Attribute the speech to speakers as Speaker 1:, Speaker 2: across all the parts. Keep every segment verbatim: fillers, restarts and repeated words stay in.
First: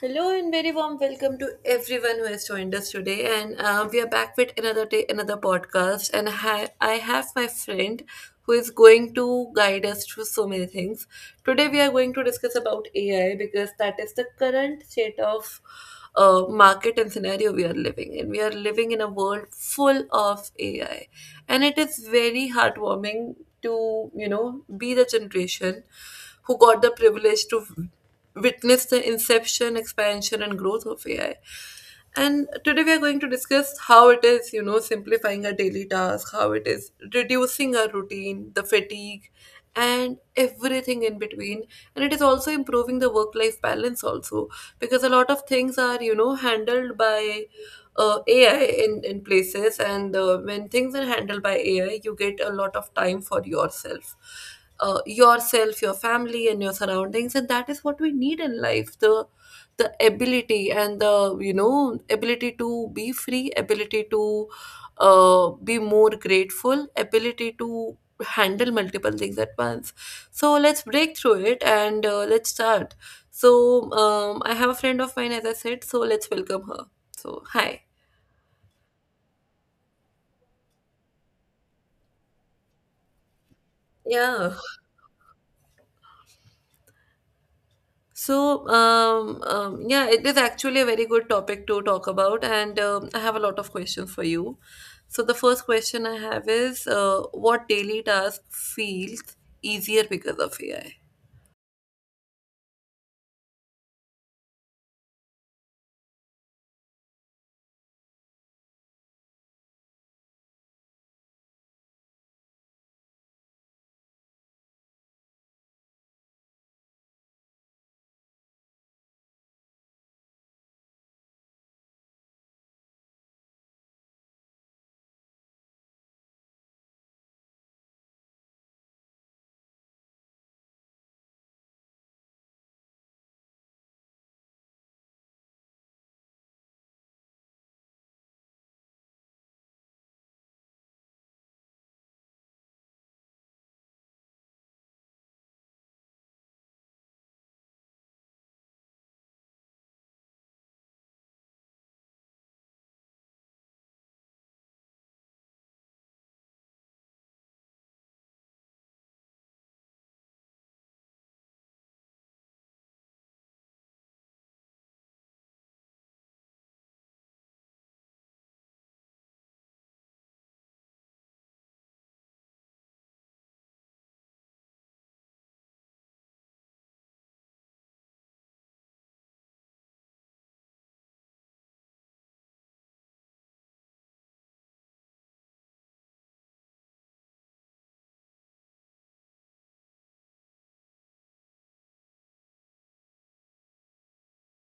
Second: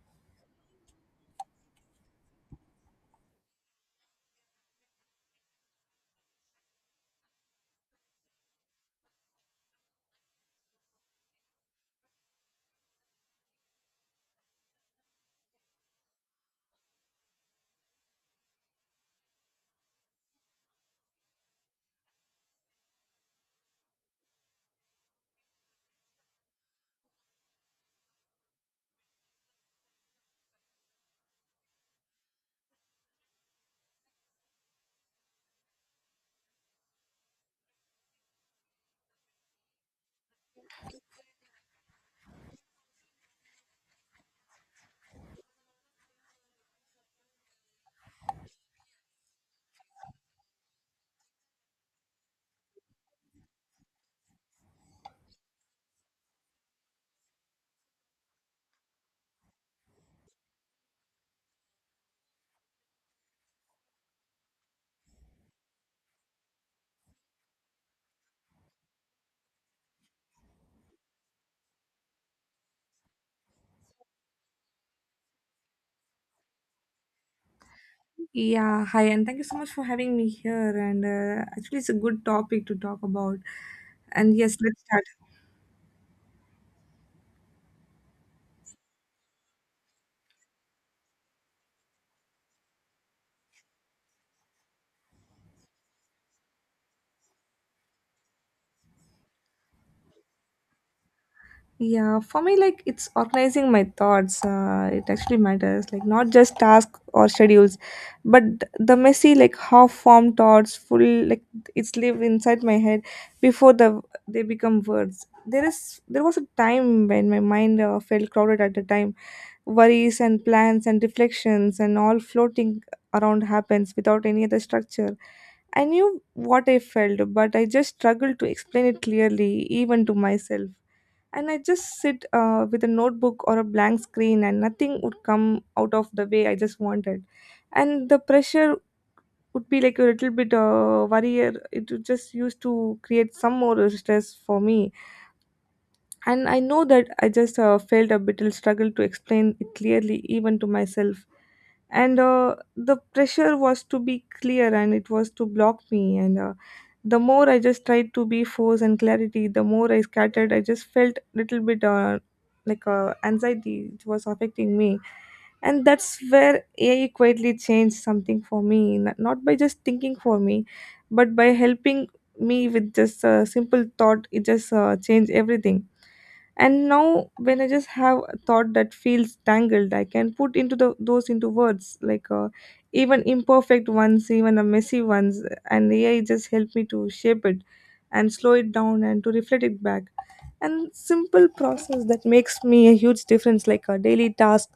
Speaker 1: Hello and very warm welcome to everyone who has joined us today. And uh, we are back with another day, another podcast. And hi, I have my friend who is going to guide us through so many things. Today we are going to discuss about A I because that is the current state of uh, market and scenario we are living in. We are living in a world full of A I, and it is very heartwarming to you know be the generation who got the privilege to witnessed the inception, expansion, and growth of A I. And today we are going to discuss how it is, you know, simplifying our daily task, how it is reducing our routine, the fatigue, and everything in between. And it is also improving the work life balance, also, because a lot of things are, you know, handled by uh, A I in, in places. And uh, when things are handled by A I, you get a lot of time for yourself uh, yourself your family and your surroundings, and that is what we need in life: the the ability and the you know ability to be free, ability to uh, be more grateful, ability to handle multiple things at once. So let's break through it and uh, let's start. So um, I have a friend of mine, as I said, so let's welcome her. So hi.
Speaker 2: Yeah, hi, and thank you so much for having me here. And uh, actually, it's a good topic to talk about. And
Speaker 1: Yeah.
Speaker 2: yes, let's start.
Speaker 1: So, um, um, yeah, it is actually a very good topic to talk about, and um, I have a lot of questions for you. So, the first question I have is uh, what daily task feels easier because of A I?
Speaker 2: Yeah, for me, like it's organizing my thoughts. Uh, it actually matters, like not just tasks or schedules, but the messy, like half-formed thoughts, full, like it's live inside my head before the they become words. There is there was a time when my mind uh, felt crowded at the time, worries and plans and reflections and all floating around, happens without any other structure. I knew what I felt, but I just struggled to explain it clearly, even to myself. And I just sit uh, with a notebook or a blank screen, and nothing would come out of the way I just wanted. And the pressure would be like a little bit uh, worrier. It would just used to create some more stress for me. And I know that I just uh, felt a bit of struggle to explain it clearly, even to myself, and uh, the pressure was to be clear and it was to block me, and uh, the more I just tried to be force and clarity, the more I scattered. I just felt little bit uh, like uh, anxiety. It was affecting me, and that's where AI quietly changed something for me, n- not by just thinking for me, but by helping me with just a simple thought. It just uh, changed everything. And now when I just have a thought that feels tangled, I can put into the those into words, like uh, even imperfect ones, even the messy ones, and AI just help me to shape it and slow it down and to reflect it back. And simple process that makes me a huge difference like a daily task.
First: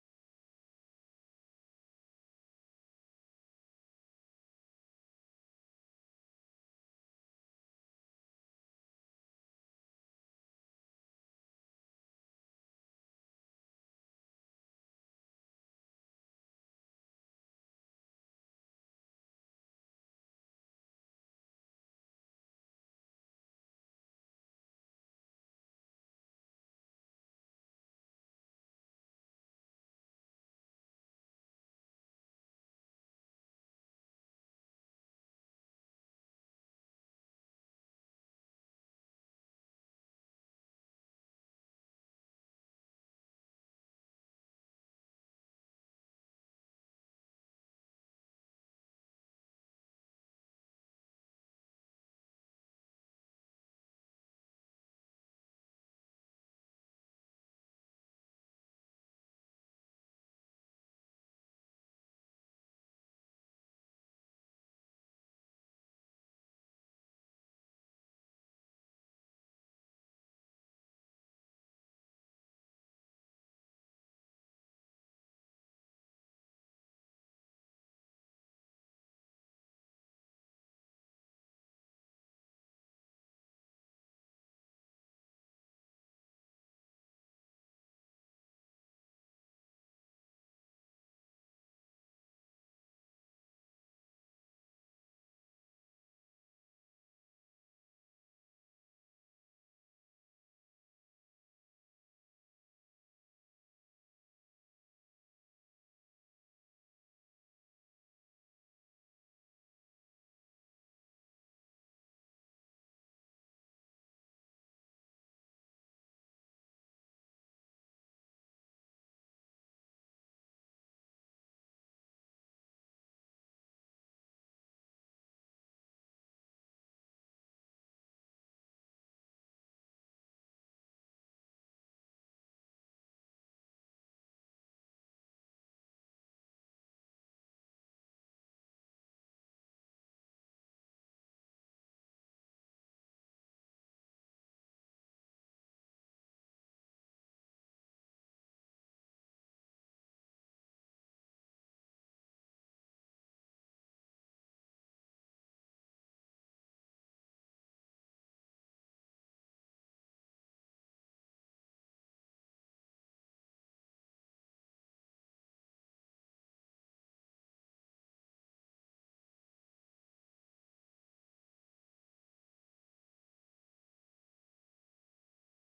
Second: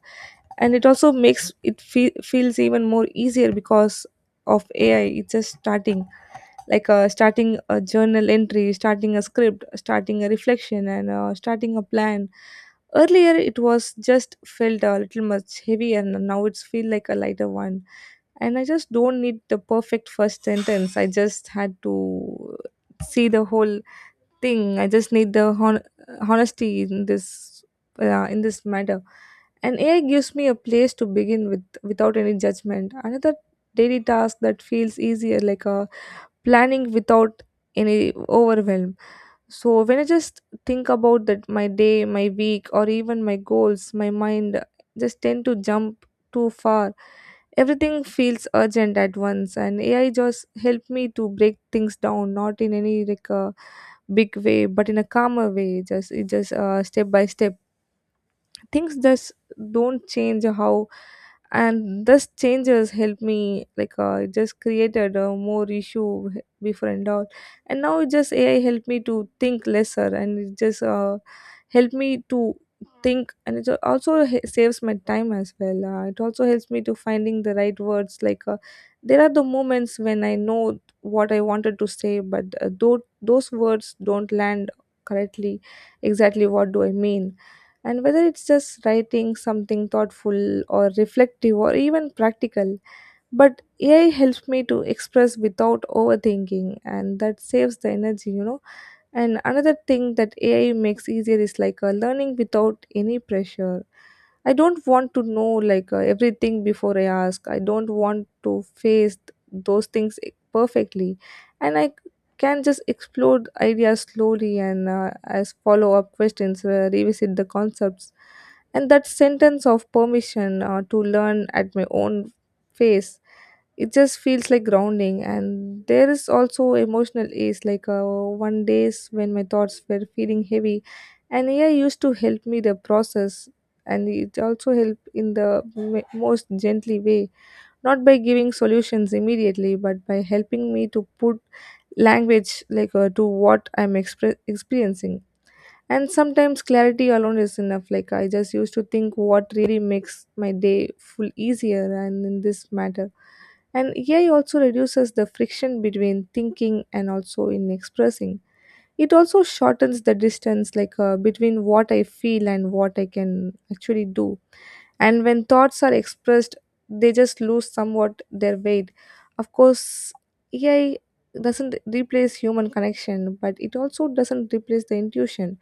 Speaker 2: And it also makes it fe- feels even more easier because of AI. It's just starting, like uh, starting a journal entry, starting a script, starting a reflection, and uh, starting a plan. Earlier it was just felt a little much heavy, and now it's feel like a lighter one. And I just don't need the perfect first sentence. I just had to see the whole thing. I just need the hon- honesty in this uh, in this matter. And A I gives me a place to begin with without any judgment. Another daily task that feels easier like a planning without any overwhelm. So when I just think about that my day, my week, or even my goals, my mind just tend to jump too far. Everything feels urgent at once, and A I just helped me to break things down, not in any like a big way, but in a calmer way. Just it just uh, step by step. Things just don't change how, and this changes helped me like uh, it just created a more issue before and all. And now it just AI helped me to think lesser, and it just uh, helped me to think, and it also h- saves my time as well. Uh, it also helps me to finding the right words, like uh, there are the moments when I know what I wanted to say, but uh, though those words don't land correctly exactly what do I mean. And whether it's just writing something thoughtful or reflective or even practical, but AI helps me to express without overthinking, and that saves the energy, you know. And another thing that A I makes easier is like uh, learning without any pressure. I don't want to know like uh, everything before I ask. I don't want to face th- those things e- perfectly, and I c- can just explore the ideas slowly and uh, as follow up questions, uh, revisit the concepts. And that sentence of permission uh, to learn at my own pace, it just feels like grounding. And there is also emotional ease, like uh, one days when my thoughts were feeling heavy, and AI used to help me the process, and it also helped in the m- most gently way, not by giving solutions immediately, but by helping me to put language like uh, to what I'm expre- experiencing. And sometimes clarity alone is enough, like I just used to think what really makes my day full easier and in this matter. And AI also reduces the friction between thinking and also in expressing. It also shortens the distance, like uh, between what I feel and what I can actually do. And when thoughts are expressed, they just lose somewhat their weight. Of course, AI doesn't replace human connection, but it also doesn't replace the intuition.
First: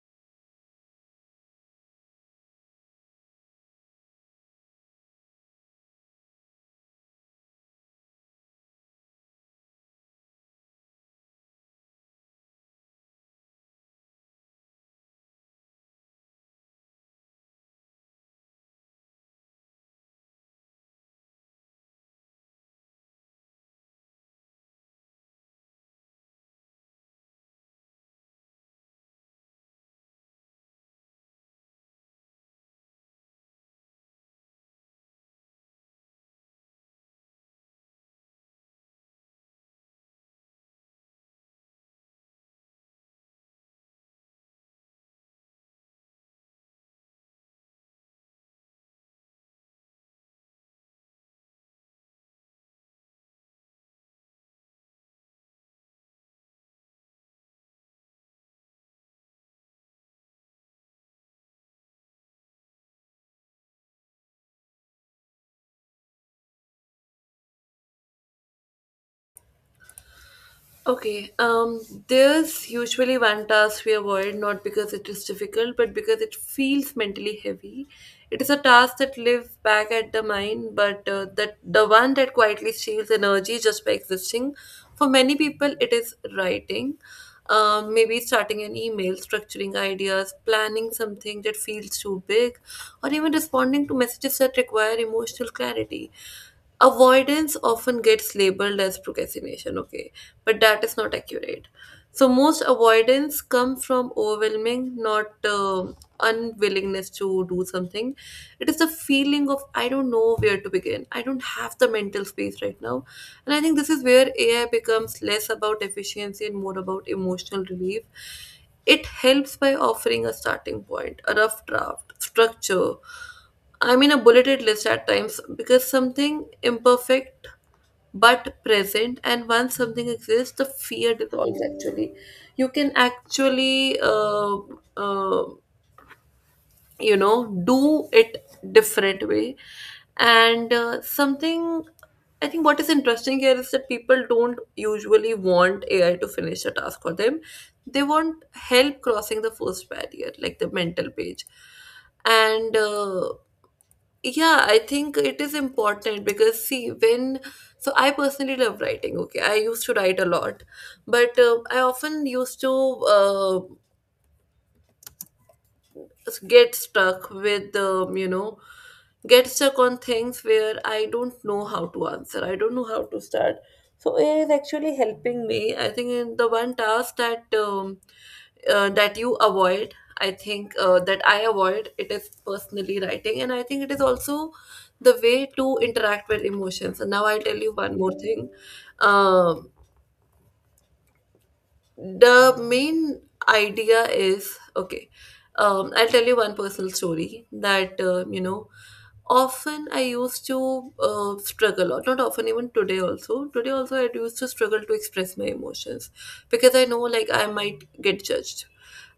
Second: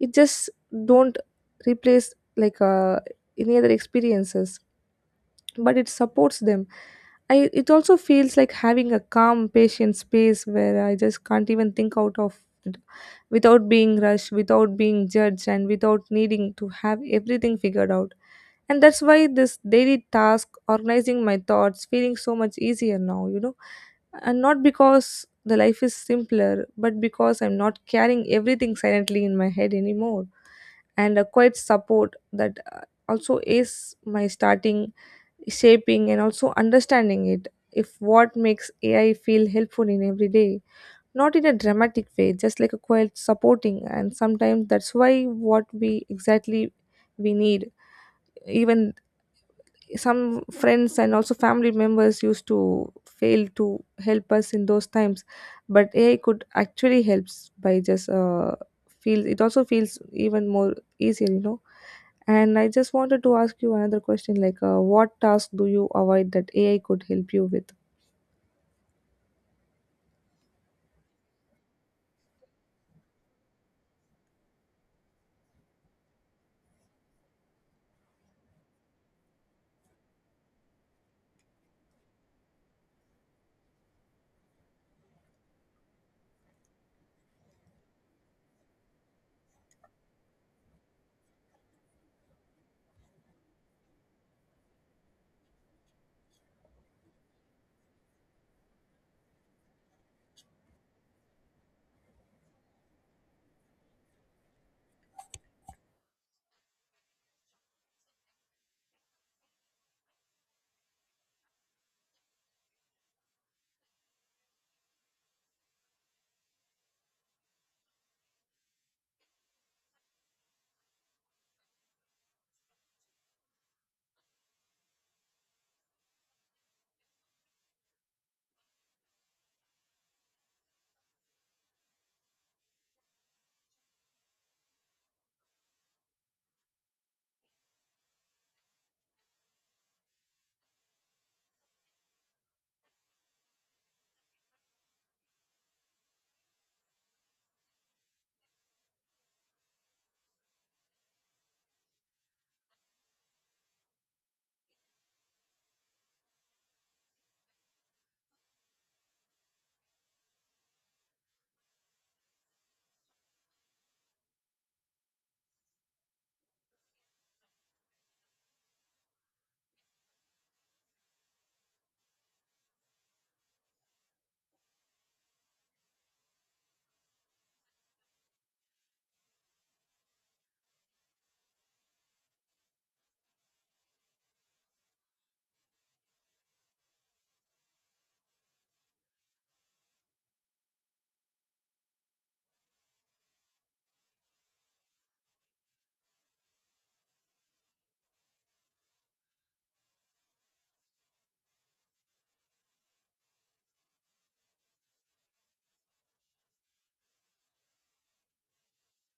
Speaker 2: It just don't replace like uh, any other experiences, but it supports them. I it also feels like having a calm patient space where I just can't even think out of it, without being rushed, without being judged, and without needing to have everything figured out. And that's why this daily task organizing my thoughts feeling so much easier now, you know. And not because the life is simpler, but because I'm not carrying everything silently in my head anymore. And a quiet support that uh, also is my starting, shaping, and also understanding it. If what makes AI feel helpful in every day, not in a dramatic way, just like a quiet supporting, and sometimes that's why what we exactly we need. Even some friends and also family members used to fail to help us in those times, but AI could actually helps by just uh, feel. It also feels even more easier, you know. And I just wanted to ask you another question, like, uh, what task do you avoid that A I could help you with?
Speaker 1: Okay, um, there's usually one task we avoid not because it is difficult, but because it feels mentally heavy. It is a task that lives back at the mind, but uh, that the one that quietly steals energy just by existing. For many people, it is writing, um, maybe starting an email, structuring ideas, planning something that feels too big, or even responding to messages that require emotional clarity. Avoidance often gets labeled as procrastination, okay, but that is not accurate. So most avoidance come from overwhelming, not um unwillingness to do something. It is the feeling of I don't know where to begin. I don't have the mental space right now, and I think this is where A I becomes less about efficiency and more about emotional relief. It helps by offering a starting point, a rough draft, structure. I mean, a bulleted list at times, because something imperfect but present, and once something exists, the fear dissolves. Actually, you can actually uh, uh, you know do it different way. And uh, something, I think what is interesting here is that people don't usually want AI to finish a task for them. They want help crossing the first barrier, like the mental page. And uh, yeah, I think it is important because see, when, so I personally love writing, okay. I used to write a lot, but uh, I often used to uh, get stuck with um, you know get stuck on things where I don't know how to answer. I don't know how to start. So A I is actually helping me. I think in the one task that um, uh, that you avoid, I think uh, that I avoid, it is personally writing, and I think it is also the way to interact with emotions. And now I'll tell you one more thing. Um the main idea is, okay, um, I'll tell you one personal story, that uh, you know often I used to uh, struggle, or not often, even today also, today also I used to struggle to express my emotions, because I know like I might get judged,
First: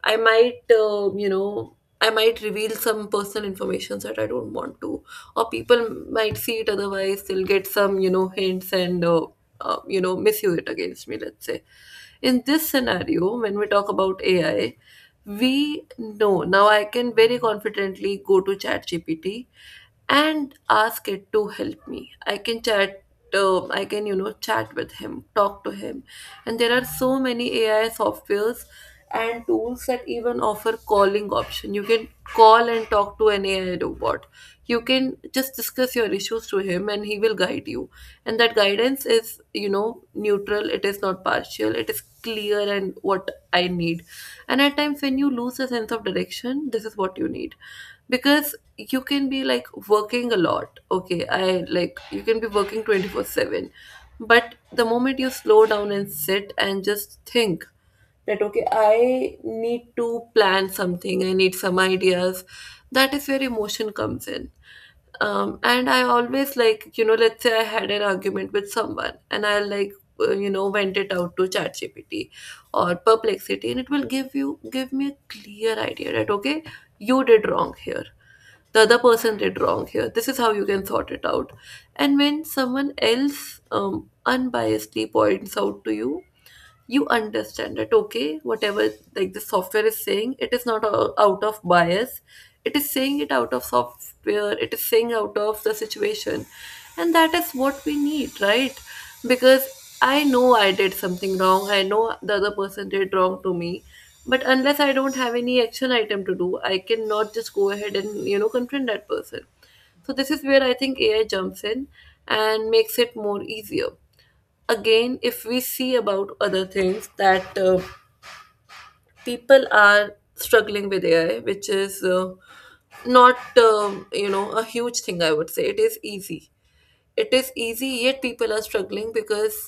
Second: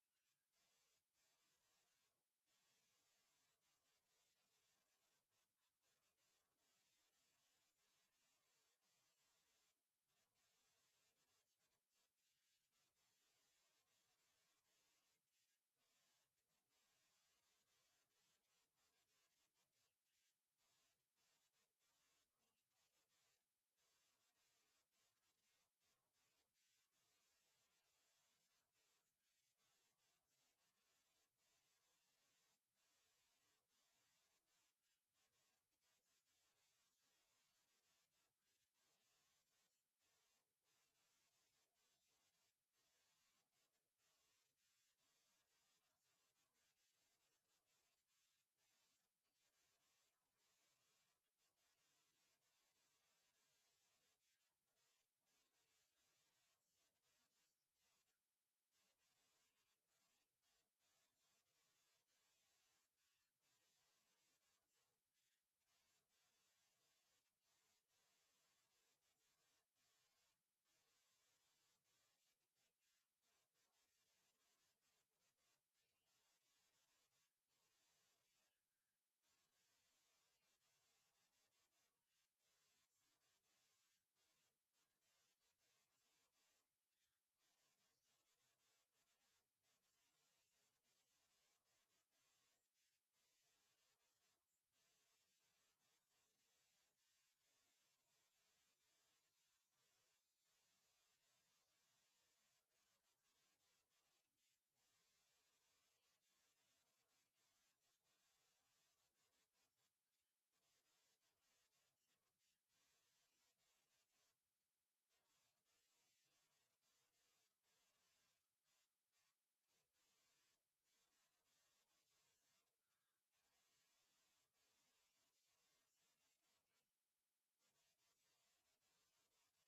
Speaker 1: I might, uh, you know, I might reveal some personal information that I don't want to, or people might see it otherwise. They'll get some, you know, hints, and, uh, uh, you know, misuse it against me. Let's say, in this scenario, when we talk about A I, we know now. I can very confidently go to ChatGPT and ask it to help me. I can chat, uh, I can you know chat with him, talk to him. And there are so many AI softwares and tools that even offer calling option. You can call and talk to an AI robot. You can just discuss your issues to him and he will guide you, and that guidance is you know neutral. It is not partial. It is clear and what I need. And at times when you lose a sense of direction, this is what you need. Because you can be like working a lot, okay, I like, you can be working twenty-four seven, but the moment you slow down and sit and just think that okay, I need to plan something, I need some ideas, that is where emotion comes in. Um, and I always, like, you know let's say I had an argument with someone and I like, uh, you know vent it out to ChatGPT or perplexity, and it will give you give me a clear idea that okay, you did wrong here, the other person did wrong here, this is how you can sort it out. And when someone else um, unbiasedly points out to you, you understand that okay, whatever, like the software is saying, it is not o- out of bias. It is saying it out of software, it is saying out of the situation. And that is what we need, right? Because I know I did something wrong, I know the other person did wrong to me, but unless I don't have any action item to do, I cannot just go ahead and you know confront that person. So this is where I think AI jumps in and makes it more easier. Again, if we see about other things that uh, people are struggling with AI, which is uh, not um, you know a huge thing, I would say it is easy. It is easy, yet people are struggling because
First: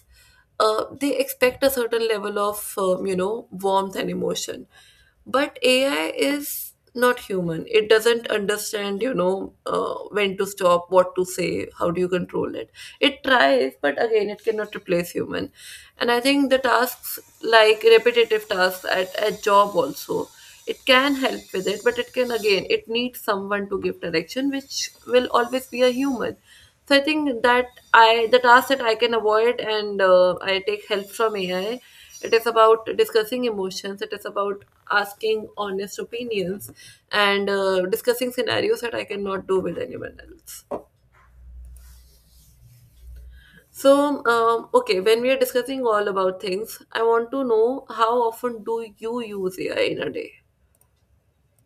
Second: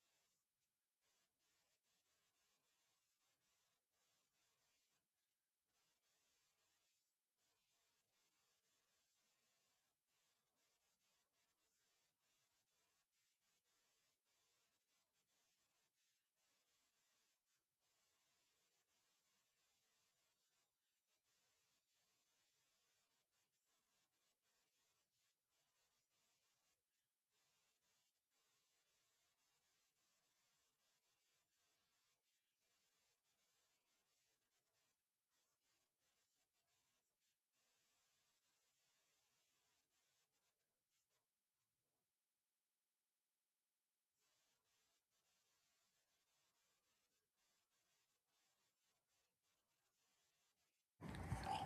Speaker 1: uh, they expect a certain level of um, you know warmth and emotion, but AI is not human. It doesn't understand you know uh, when to stop, what to say, how do you control it. It tries, but again, it cannot replace human. And I think the tasks like repetitive tasks at, at job also, it can help with it, but it can, again, it needs someone to give direction, which will always be a human. So I think that I the task that I can avoid and uh, I take help from A I, it is about discussing emotions. It is about asking honest opinions and uh, discussing scenarios that I cannot do with anyone else. So, um, okay, when we are discussing all about things, I want to know how often do you use A I in a day?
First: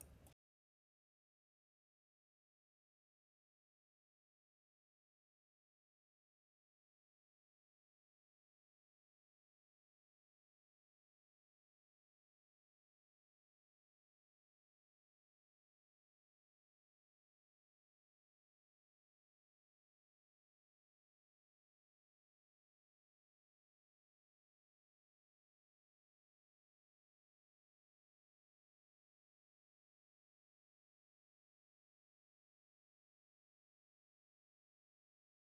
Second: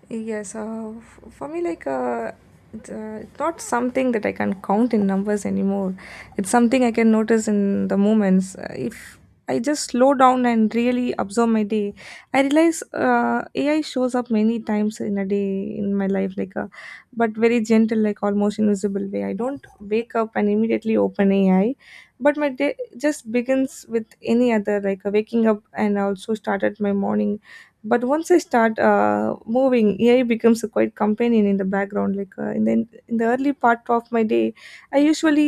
Speaker 2: Yes, uh, f- for me, like, uh, it's, uh, it's not something that I can count in numbers anymore. It's something I can notice in the moments. Uh, if I just slow down and really observe my day, I realize uh, A I shows up many times in a day in my life, like, a, but very gentle, like almost invisible way. I don't wake up and immediately open A I, but my day just begins with any other, like, uh, waking up and also started my morning. But once I start uh, moving, AI becomes a quite companion in the background, like uh, in the in the early part of my day. I usually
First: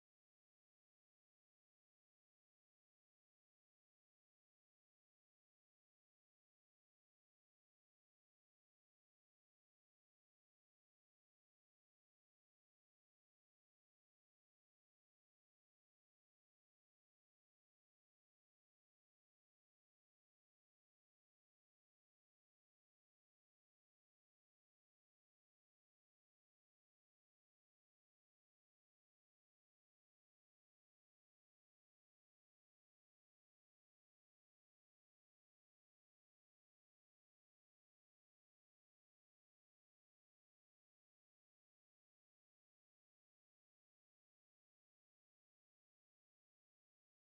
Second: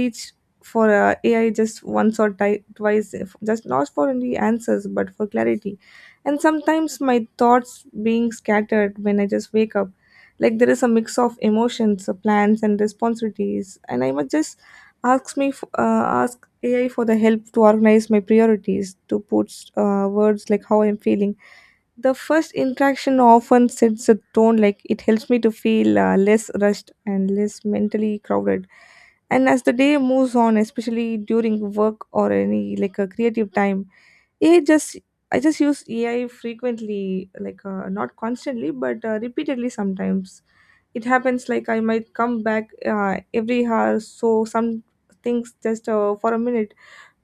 Speaker 2: reach for uh, AI just once or ti- twice, if- just not for only answers but for clarity. And sometimes my thoughts being scattered when I just wake up, like there is a mix of emotions, uh, plans and responsibilities, and I must just ask me f- uh, ask AI for the help to organize my priorities, to put uh, words like how I'm feeling. The first interaction often sets a tone, like it helps me to feel uh, less rushed and less mentally crowded. And as the day moves on, especially during work or any like a creative time, A I just I just use A I frequently, like uh, not constantly, but uh, repeatedly sometimes. It happens like I might come back uh, every hour, so some things just uh, for a minute,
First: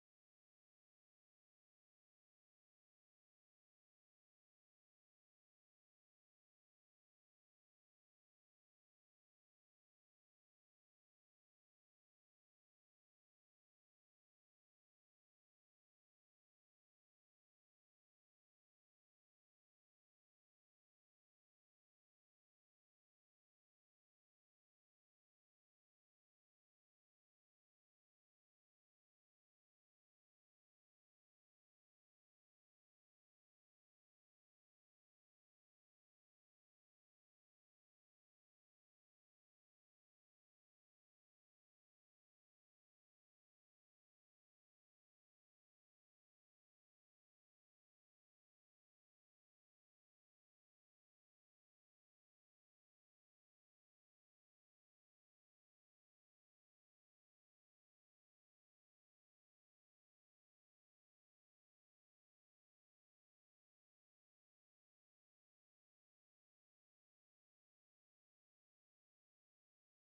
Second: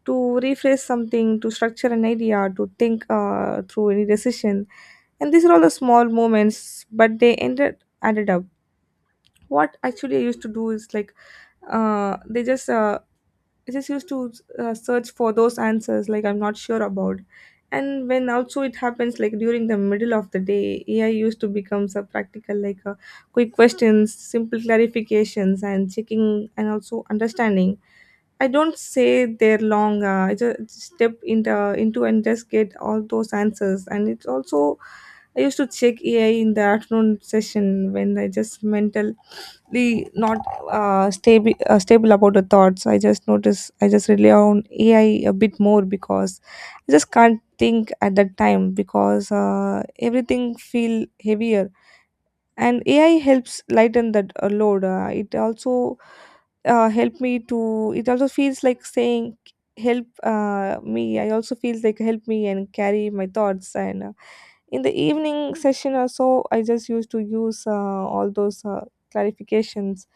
Speaker 2: to rephrase something, to structure an idea, to think uh, through any decision. And these are all the small moments, but they ended added up. What actually I used to do is like uh, they just uh, I just used to uh, search for those answers like I'm not sure about. And when also it happens like during the middle of the day, A I used to become a practical like uh, quick questions, simple clarifications, and checking and also understanding. I don't say they're long. Uh, I just step into into and just get all those answers. And it's also I used to check A I in the afternoon session when I just mentally not uh, stable uh, stable about the thoughts. I just notice I just rely on A I a bit more because I just can't think at that time because uh, everything feel heavier. And A I helps lighten that uh, load. Uh, it also uh, help me to. It also feels like saying help uh, me. I also feels like help me and carry my thoughts and. Uh, in the evening session or so, I just used to use uh, all those uh, clarifications,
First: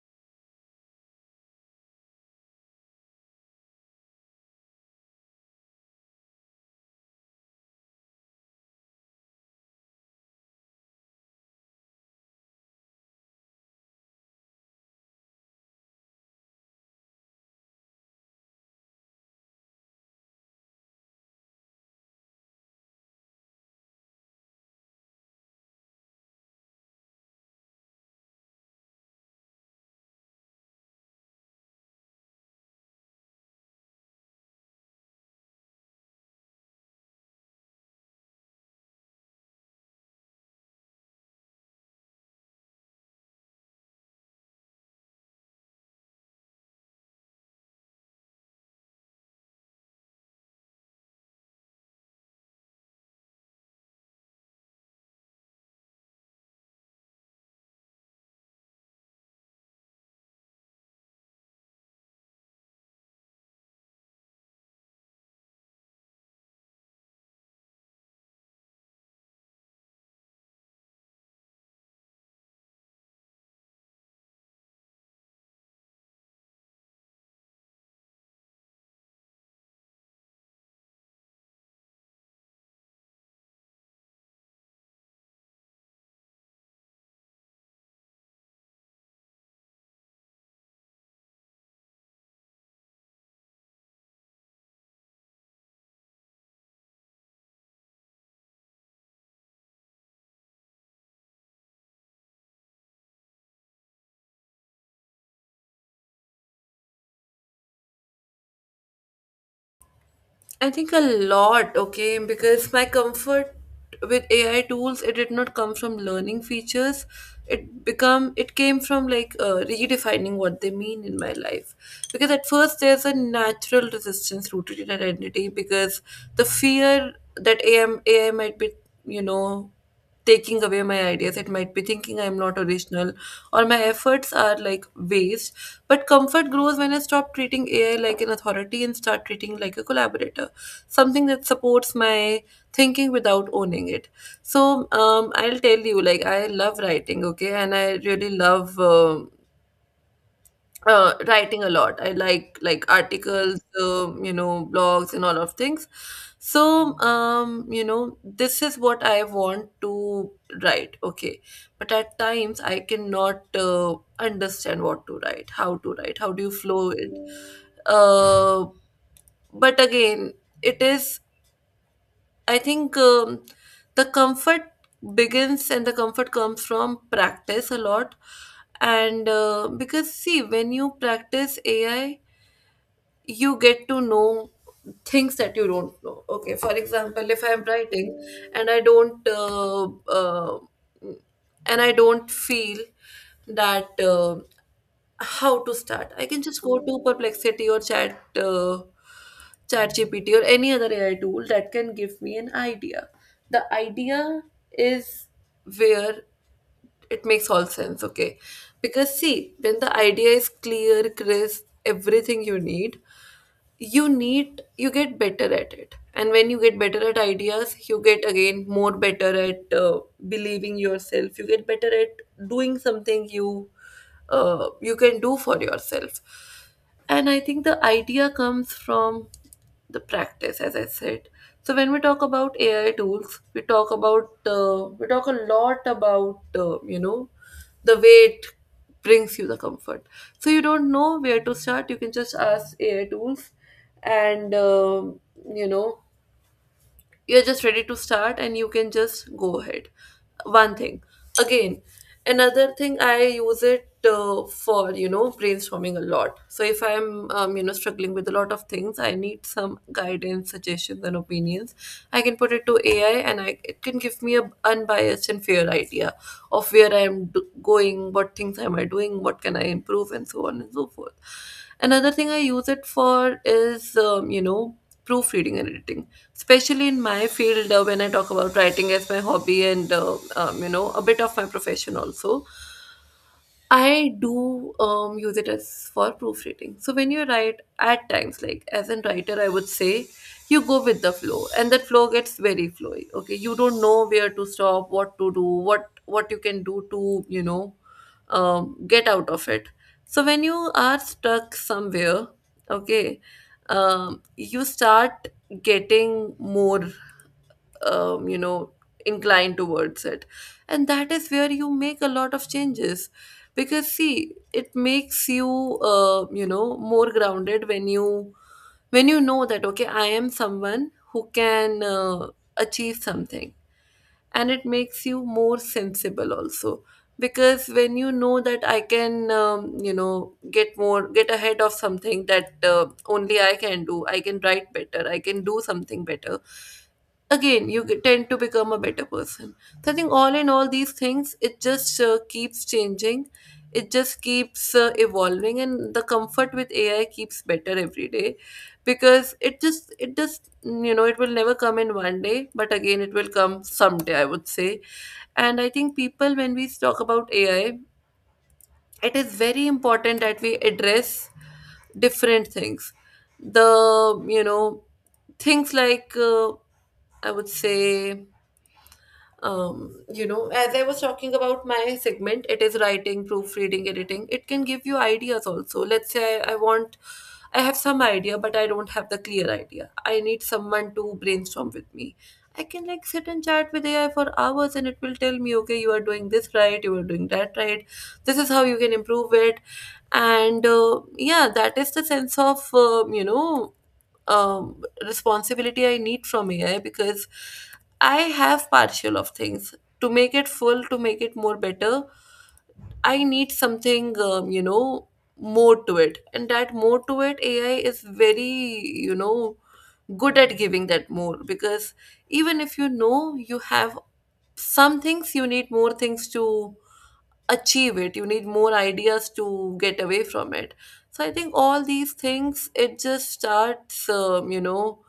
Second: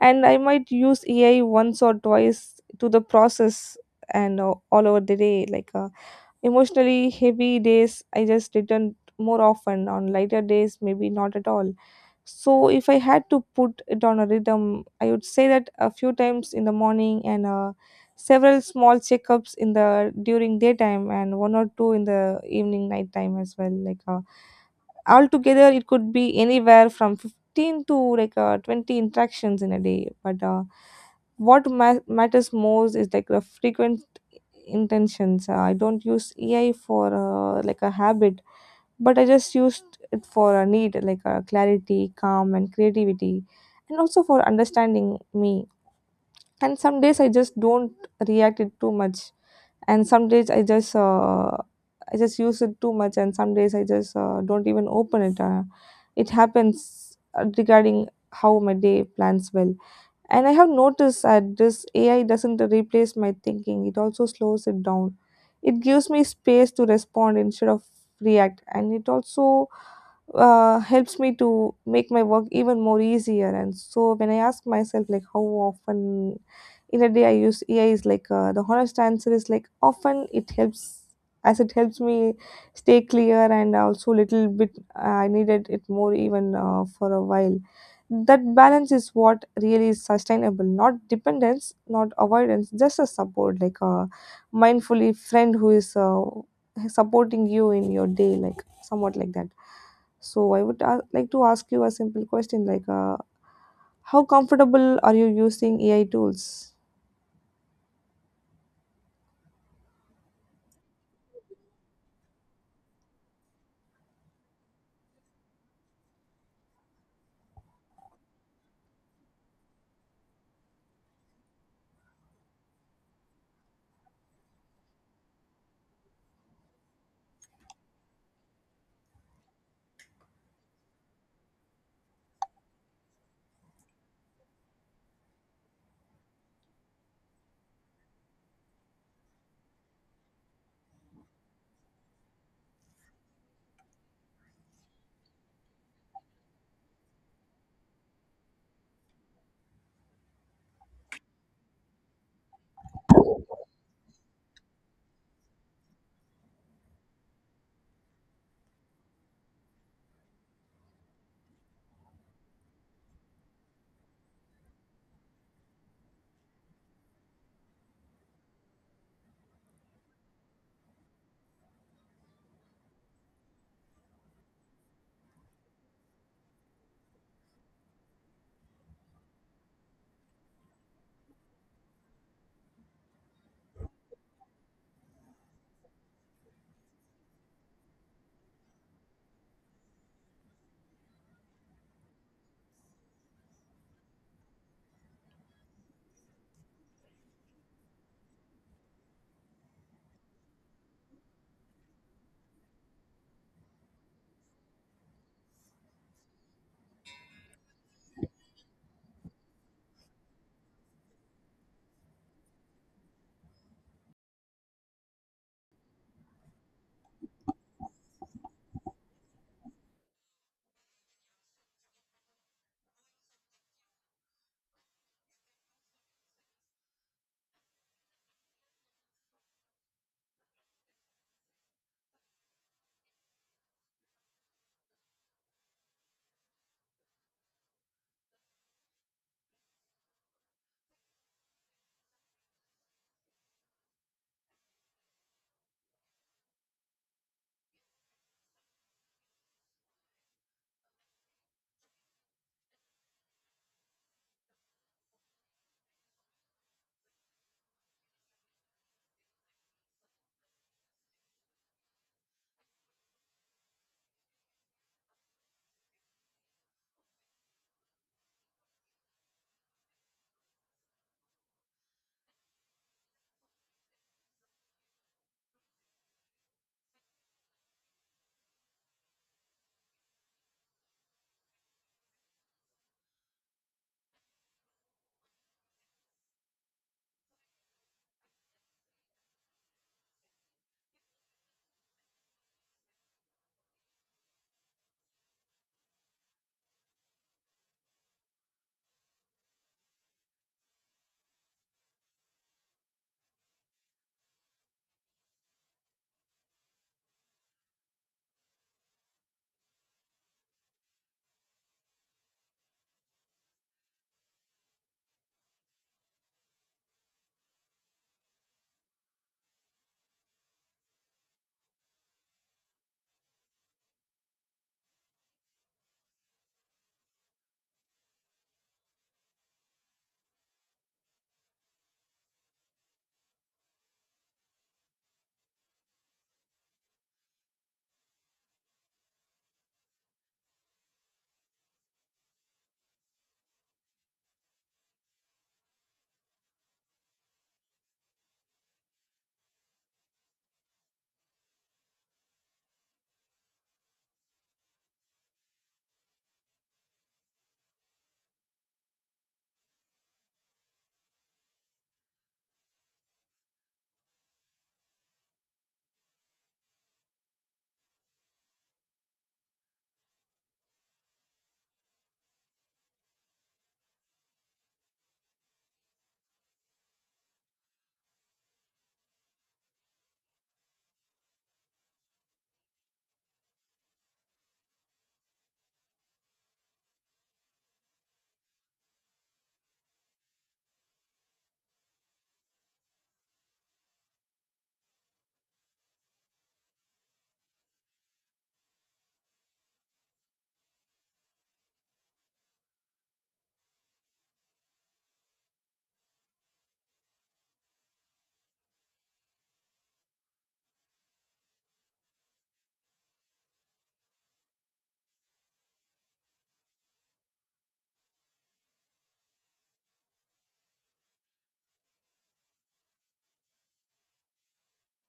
Speaker 2: and I might use AI once or twice to the process. And uh, all over the day like uh, emotionally heavy days, I just returned more often. On lighter days, maybe not at all. So, if I had to put it on a rhythm, I would say that a few times in the morning and uh, several small checkups in the during daytime, and one or two in the evening nighttime as well. Like uh, altogether, it could be anywhere from fifteen to like uh, twenty interactions in a day. But uh, what ma- matters most is like the frequency intentions. Uh, I don't use A I for uh, like a habit, but I just used it for a need like uh, clarity, calm, and creativity, and also for understanding me. And some days I just don't react it too much, and some days I just uh, I just use it too much, and some days I just uh, don't even open it. Uh, it happens uh, regarding how my day plans well. And I have noticed that this A I doesn't replace my thinking, it also slows it down. It gives me space to respond instead of react, and it also uh, helps me to make my work even more easier. And so when I ask myself like how often in a day I use A I is like uh, the honest answer is like often it helps as it helps me stay clear and also little bit uh, I needed it more even uh, for a while. That balance is what really is sustainable, not dependence, not avoidance, just a support like a mindfully friend who is uh, supporting you in your day, like somewhat like that. So I would a- like to ask you a simple question like, uh, how comfortable are you using A I tools?
Speaker 1: I think a lot, okay, because my comfort with A I tools, it did not come from learning features. It become it came from like uh, redefining what they mean in my life. Because at first there's a natural resistance rooted in identity, because the fear that A M A I might be you know taking away my ideas. It might be thinking I'm not original, or my efforts are like waste. But comfort grows when I stop treating A I like an authority and start treating like a collaborator, something that supports my thinking without owning it. So um, I'll tell you, like, I love writing, okay, and I really love uh, uh, writing a lot. I like like articles, um, you know blogs and all of things. So um, you know this is what I want to write, okay. But at times I cannot uh, understand what to write, how to write, how do you flow it. uh, but again, it is, I think, um, the comfort begins, and the comfort comes from practice a lot. And uh, because, see, when you practice A I, you get to know things that you don't know, okay. For example, if I'm writing and I don't uh, uh, and I don't feel that uh, how to start, I can just go to perplexity or chat uh, chat GPT or any other AI tool that can give me an idea. The idea is where it makes all sense, okay. Because see, when the idea is clear, crisp, everything you need you need, you get better at it, and when you get better at ideas, you get again more better at uh, believing yourself, you get better at doing something you uh, you can do for yourself. And I think the idea comes from the practice, as I said. So when we talk about AI tools, we talk about uh, we talk a lot about uh, you know the way it brings you the comfort. So you don't know where to start, you can just ask A I tools, and um, you know you're just ready to start, and you can just go ahead. One thing again, another thing I use it uh, for you know brainstorming a lot. So if I'm um, you know struggling with a lot of things, I need some guidance, suggestions, and opinions. I can put it to A I, and I it can give me a unbiased and fair idea of where I am do- going, what things am I doing, what can I improve, and so on and so forth. Another thing I use it for is, um, you know, proofreading and editing, especially in my field uh, when I talk about writing as my hobby and, uh, um, you know, a bit of my profession also. I do um, use it as for proofreading. So when you write at times, like as a writer, I would say you go with the flow, and that flow gets very flowy. Okay, you don't know where to stop, what to do, what what you can do to you know um, get out of it. So when you are stuck somewhere, okay, um, you start getting more um, you know inclined towards it, and that is where you make a lot of changes, because see it makes you uh, you know more grounded when you when you know that, okay, I am someone who can uh, achieve something. And it makes you more sensible also, because when you know that I can um, you know get more, get ahead of something that uh, only I can do. I can write better, I can do something better. Again you get- tend to become a better person. So I think, all in all, these things, it just uh, keeps changing. It just keeps uh, evolving, and the comfort with AI keeps better every day. Because it just it just you know it will never come in one day, but again it will come someday, I would say. And I think people, when we talk about AI, it is very important that we address different things. The you know things like, uh, I would say, um, you know, as I was talking about my segment, it is writing, proofreading, editing. It can give you ideas also. Let's say I, I want, I have some idea, but I don't have the clear idea. I need someone to brainstorm with me. I can like sit and chat with A I for hours, and it will tell me, okay, you are doing this right, you are doing that right, this is how you can improve it. And uh, yeah, that is the sense of, uh, you know, um, responsibility I need from A I, because I have partial of things. To make it full, to make it more better, I need something, um, you know, more to it. And that more to it, A I is very, you know, good at giving that more, because even if you know you have some things, you need more things to achieve it. You need more ideas to get away from it. So I think all these things, it just starts, um, you know,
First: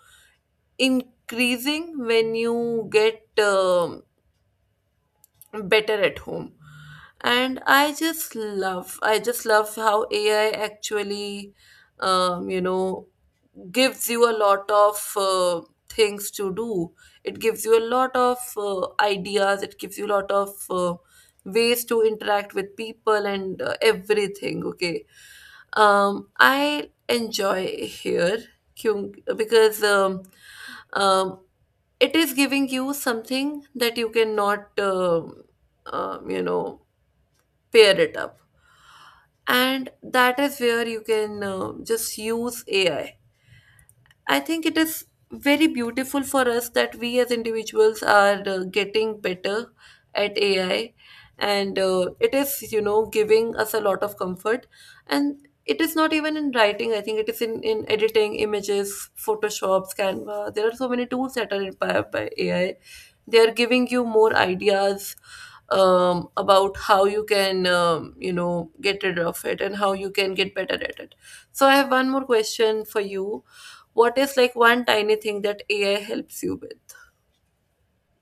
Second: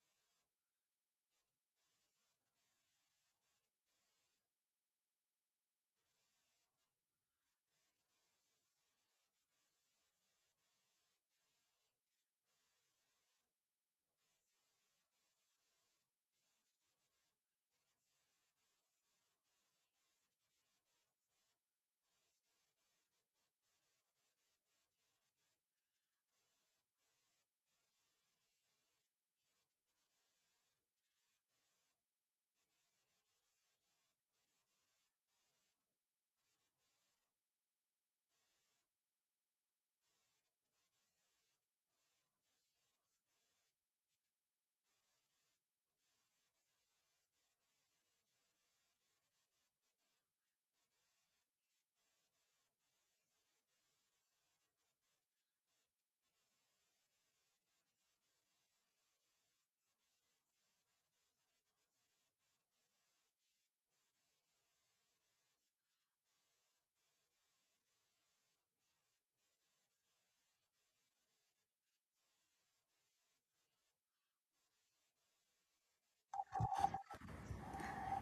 Speaker 1: increasing when you get um, better at home. And I just love, I just love how AI actually um, you know gives you a lot of uh, things to do. It gives you a lot of uh, ideas, it gives you a lot of uh, ways to interact with people, and uh, everything. Okay, um I enjoy here kyun- because um, um it is giving you something that you cannot um, um, you know pair it up. And that is where you can uh, just use AI. I think it is very beautiful for us that we as individuals are uh, getting better at AI. And uh, it is, you know, giving us a lot of comfort. And it is not even in writing, I think it is in, in editing images. Photoshop, Canva, there are so many tools that are empowered by AI. They are giving you more ideas um, about how you can, um, you know, get rid of it and how you can get better at it. So I have one more question for you. What is like one tiny thing that A I helps you with?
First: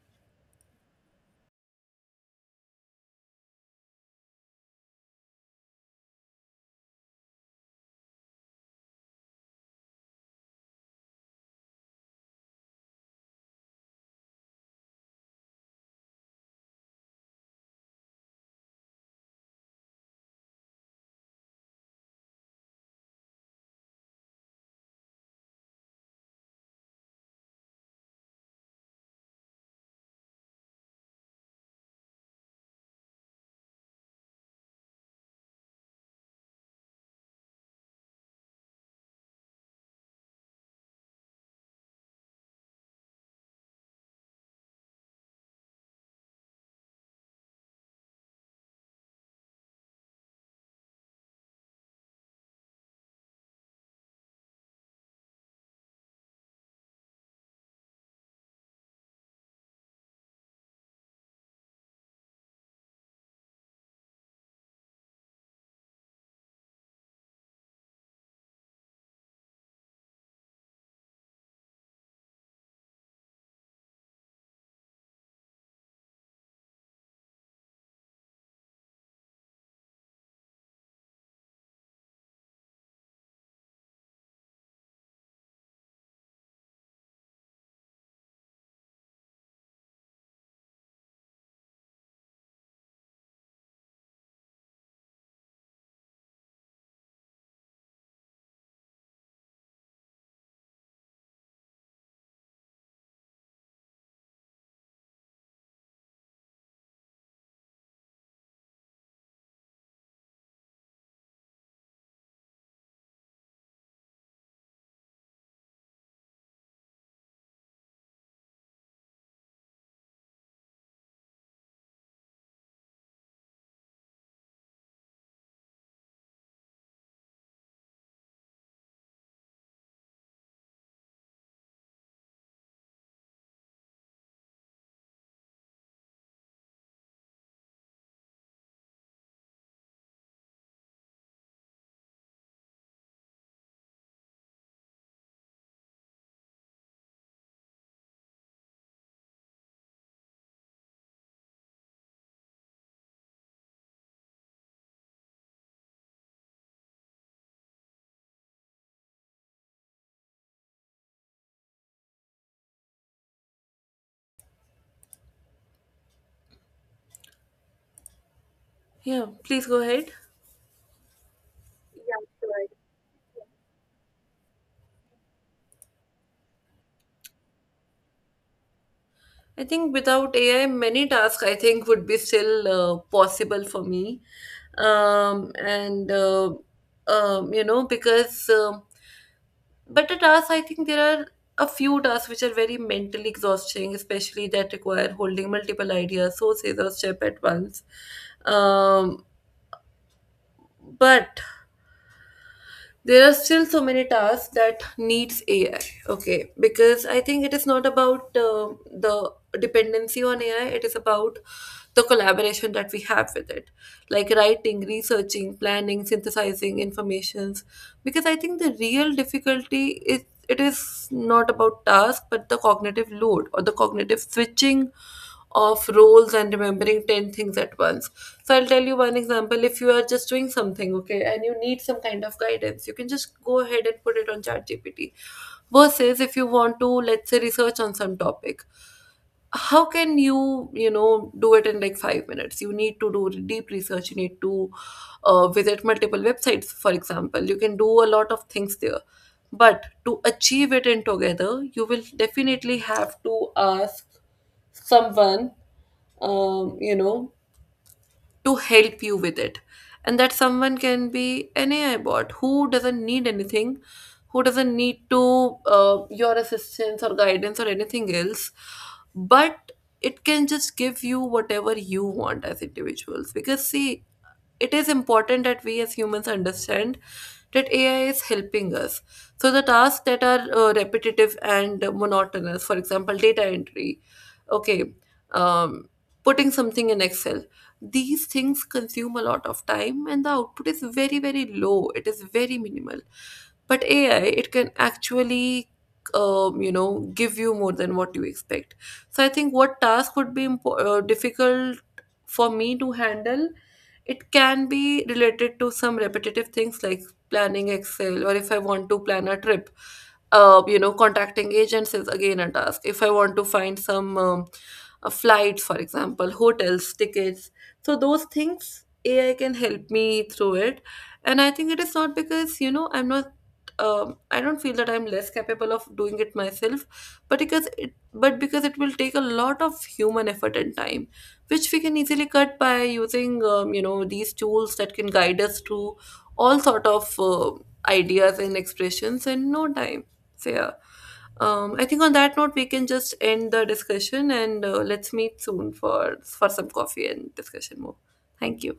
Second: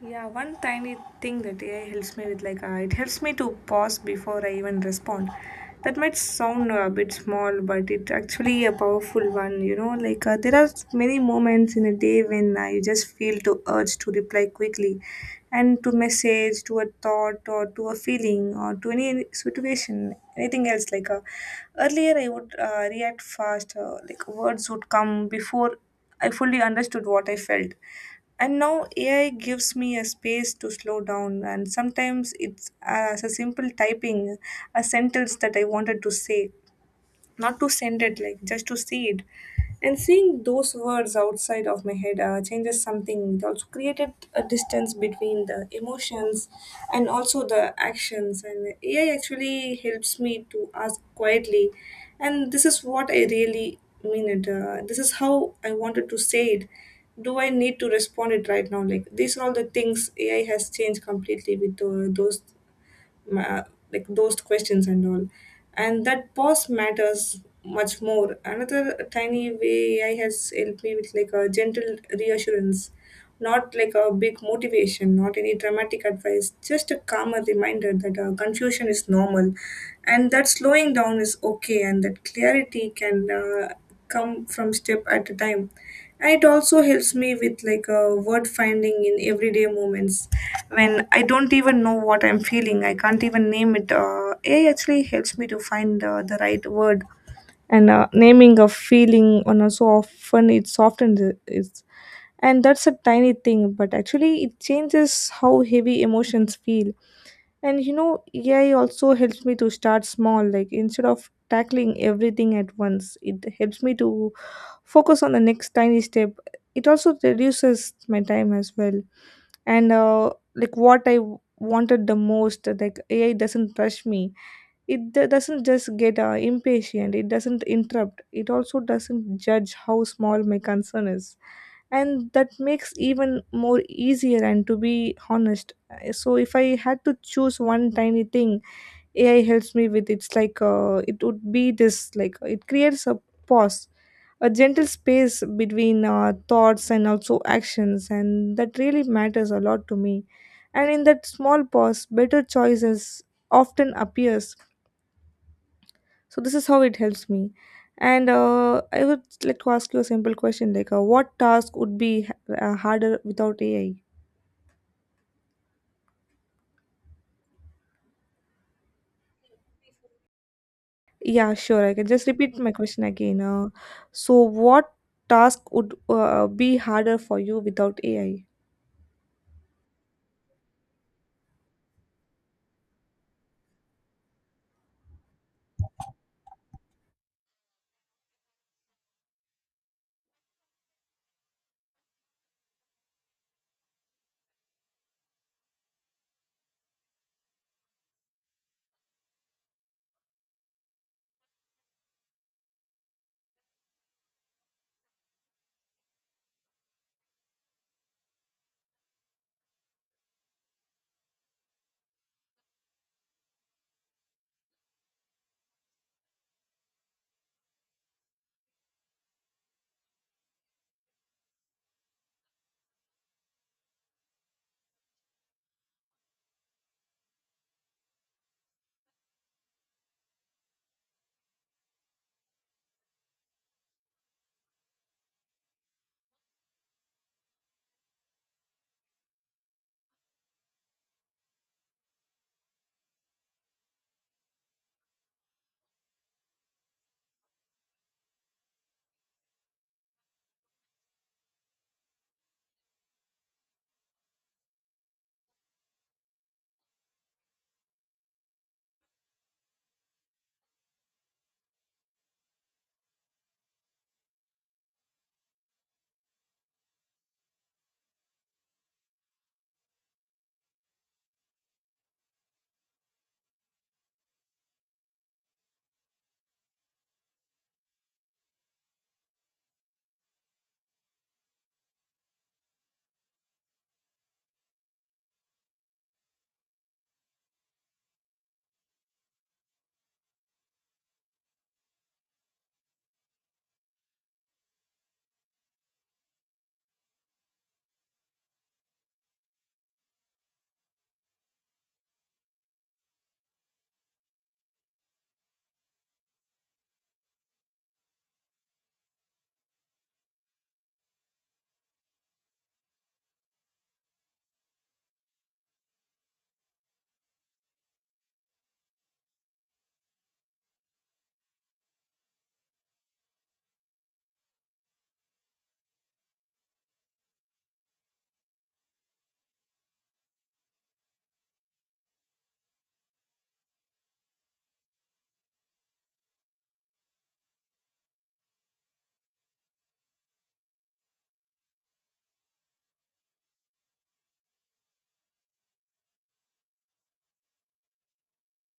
Speaker 2: Yeah, one tiny thing that A I helps me with, like, uh, it helps me to pause before I even respond. That might sound a bit small, but it's actually a powerful one, you know. Like, uh, there are many moments in a day when uh, you just feel to urge to reply quickly and to message, to a thought, or to a feeling, or to any situation, anything else. Like, uh, earlier I would uh, react fast, uh, like, words would come before I fully understood what I felt, and now AI gives me a space to slow down, and sometimes it's as a simple typing a sentence that I wanted to say, not to send it, like just to see it. And seeing those words outside of my head uh, changes something. It also created a distance between the emotions and also the actions. And A I actually helps me to ask quietly, and this is what I really mean it. Uh, this is how I wanted to say it. Do I need to respond it right now? Like these are all the things A I has changed completely with uh, those ma- like those questions and all, and that pause matters much more. Another tiny way AI has helped me with like a gentle reassurance, not like a big motivation, not any dramatic advice, just a calmer reminder that uh, confusion is normal and that slowing down is okay and that clarity can uh, come from step at a time. And it also helps me with like a word finding in everyday moments when I don't even know what I'm feeling, I can't even name it. uh, AI actually helps me to find uh, the right word, and uh, naming a feeling on a so often it softens it it's- And that's a tiny thing, but actually it changes how heavy emotions feel. And you know, AI also helps me to start small, like instead of tackling everything at once, it helps me to focus on the next tiny step. It also reduces my time as well. And uh, like what i w- wanted the most, like AI doesn't rush me, it d- doesn't just get uh, impatient, it doesn't interrupt, it also doesn't judge how small my concern is. And that makes even more easier. And to be honest, uh, so if I had to choose one tiny thing AI helps me with, it's like uh, it would be this, like it creates a pause, a gentle space between uh, thoughts and also actions, and that really matters a lot to me. And in that small pause, better choices often appears. So this is how it helps me. And uh, I would like to ask you a simple question like, uh, what task would be uh, harder without AI?
Speaker 1: Yeah, please go ahead.
Speaker 2: Yeah, sure. I can just repeat
Speaker 1: Right.
Speaker 2: my question again. Uh, so, what task would uh, be harder for you without A I?
Speaker 1: I think without A I, many tasks I think would be still uh, possible for me. Um, and, uh, um, you know, because. Um But at us, I think there are a few tasks which are very mentally exhausting, especially that require holding multiple ideas, sources, or step at once. Um, but there are still so many tasks that needs A I. Okay, because I think it is not about uh, the dependency on A I. It is about the collaboration that we have with it, like writing, researching, planning, synthesizing informations. Because I think the real difficulty is, it is not about task, but the cognitive load, or the cognitive switching of roles and remembering ten things at once. So I'll tell you one example. If you are just doing something, okay, and you need some kind of guidance, you can just go ahead and put it on ChatGPT. Versus if you want to, let's say, research on some topic, how can you, you know, do it in like five minutes? You need to do deep research, you need to uh, visit multiple websites, for example. You can do a lot of things there, but to achieve it in together you will definitely have to ask someone, um, you know to help you with it. And that someone can be an A I bot who doesn't need anything, who doesn't need to uh, your assistance or guidance or anything else, but it can just give you whatever you want as individuals. Because see, it is important that we as humans understand that A I is helping us. So the tasks that are uh, repetitive and monotonous, for example, data entry, okay, um, putting something in Excel, these things consume a lot of time and the output is very, very low. It is very minimal. But A I, it can actually um, you know, give you more than what you expect. So I think what task would be impo- uh, difficult for me to handle, it can be related to some repetitive things like planning Excel, or if I want to plan a trip, uh, you know, contacting agents is again a task. If I want to find some um, uh, flights, for example, hotels, tickets, so those things A I can help me through it. And I think it is not because you know I'm not. Um, I don't feel that I'm less capable of doing it myself, but because it, but because it will take a lot of human effort and time, which we can easily cut by using um, you know these tools that can guide us to all sort of uh, ideas and expressions in no time. So yeah, um, I think on that note we can just end the discussion, and uh, let's meet soon for for some coffee and discussion more. Thank you.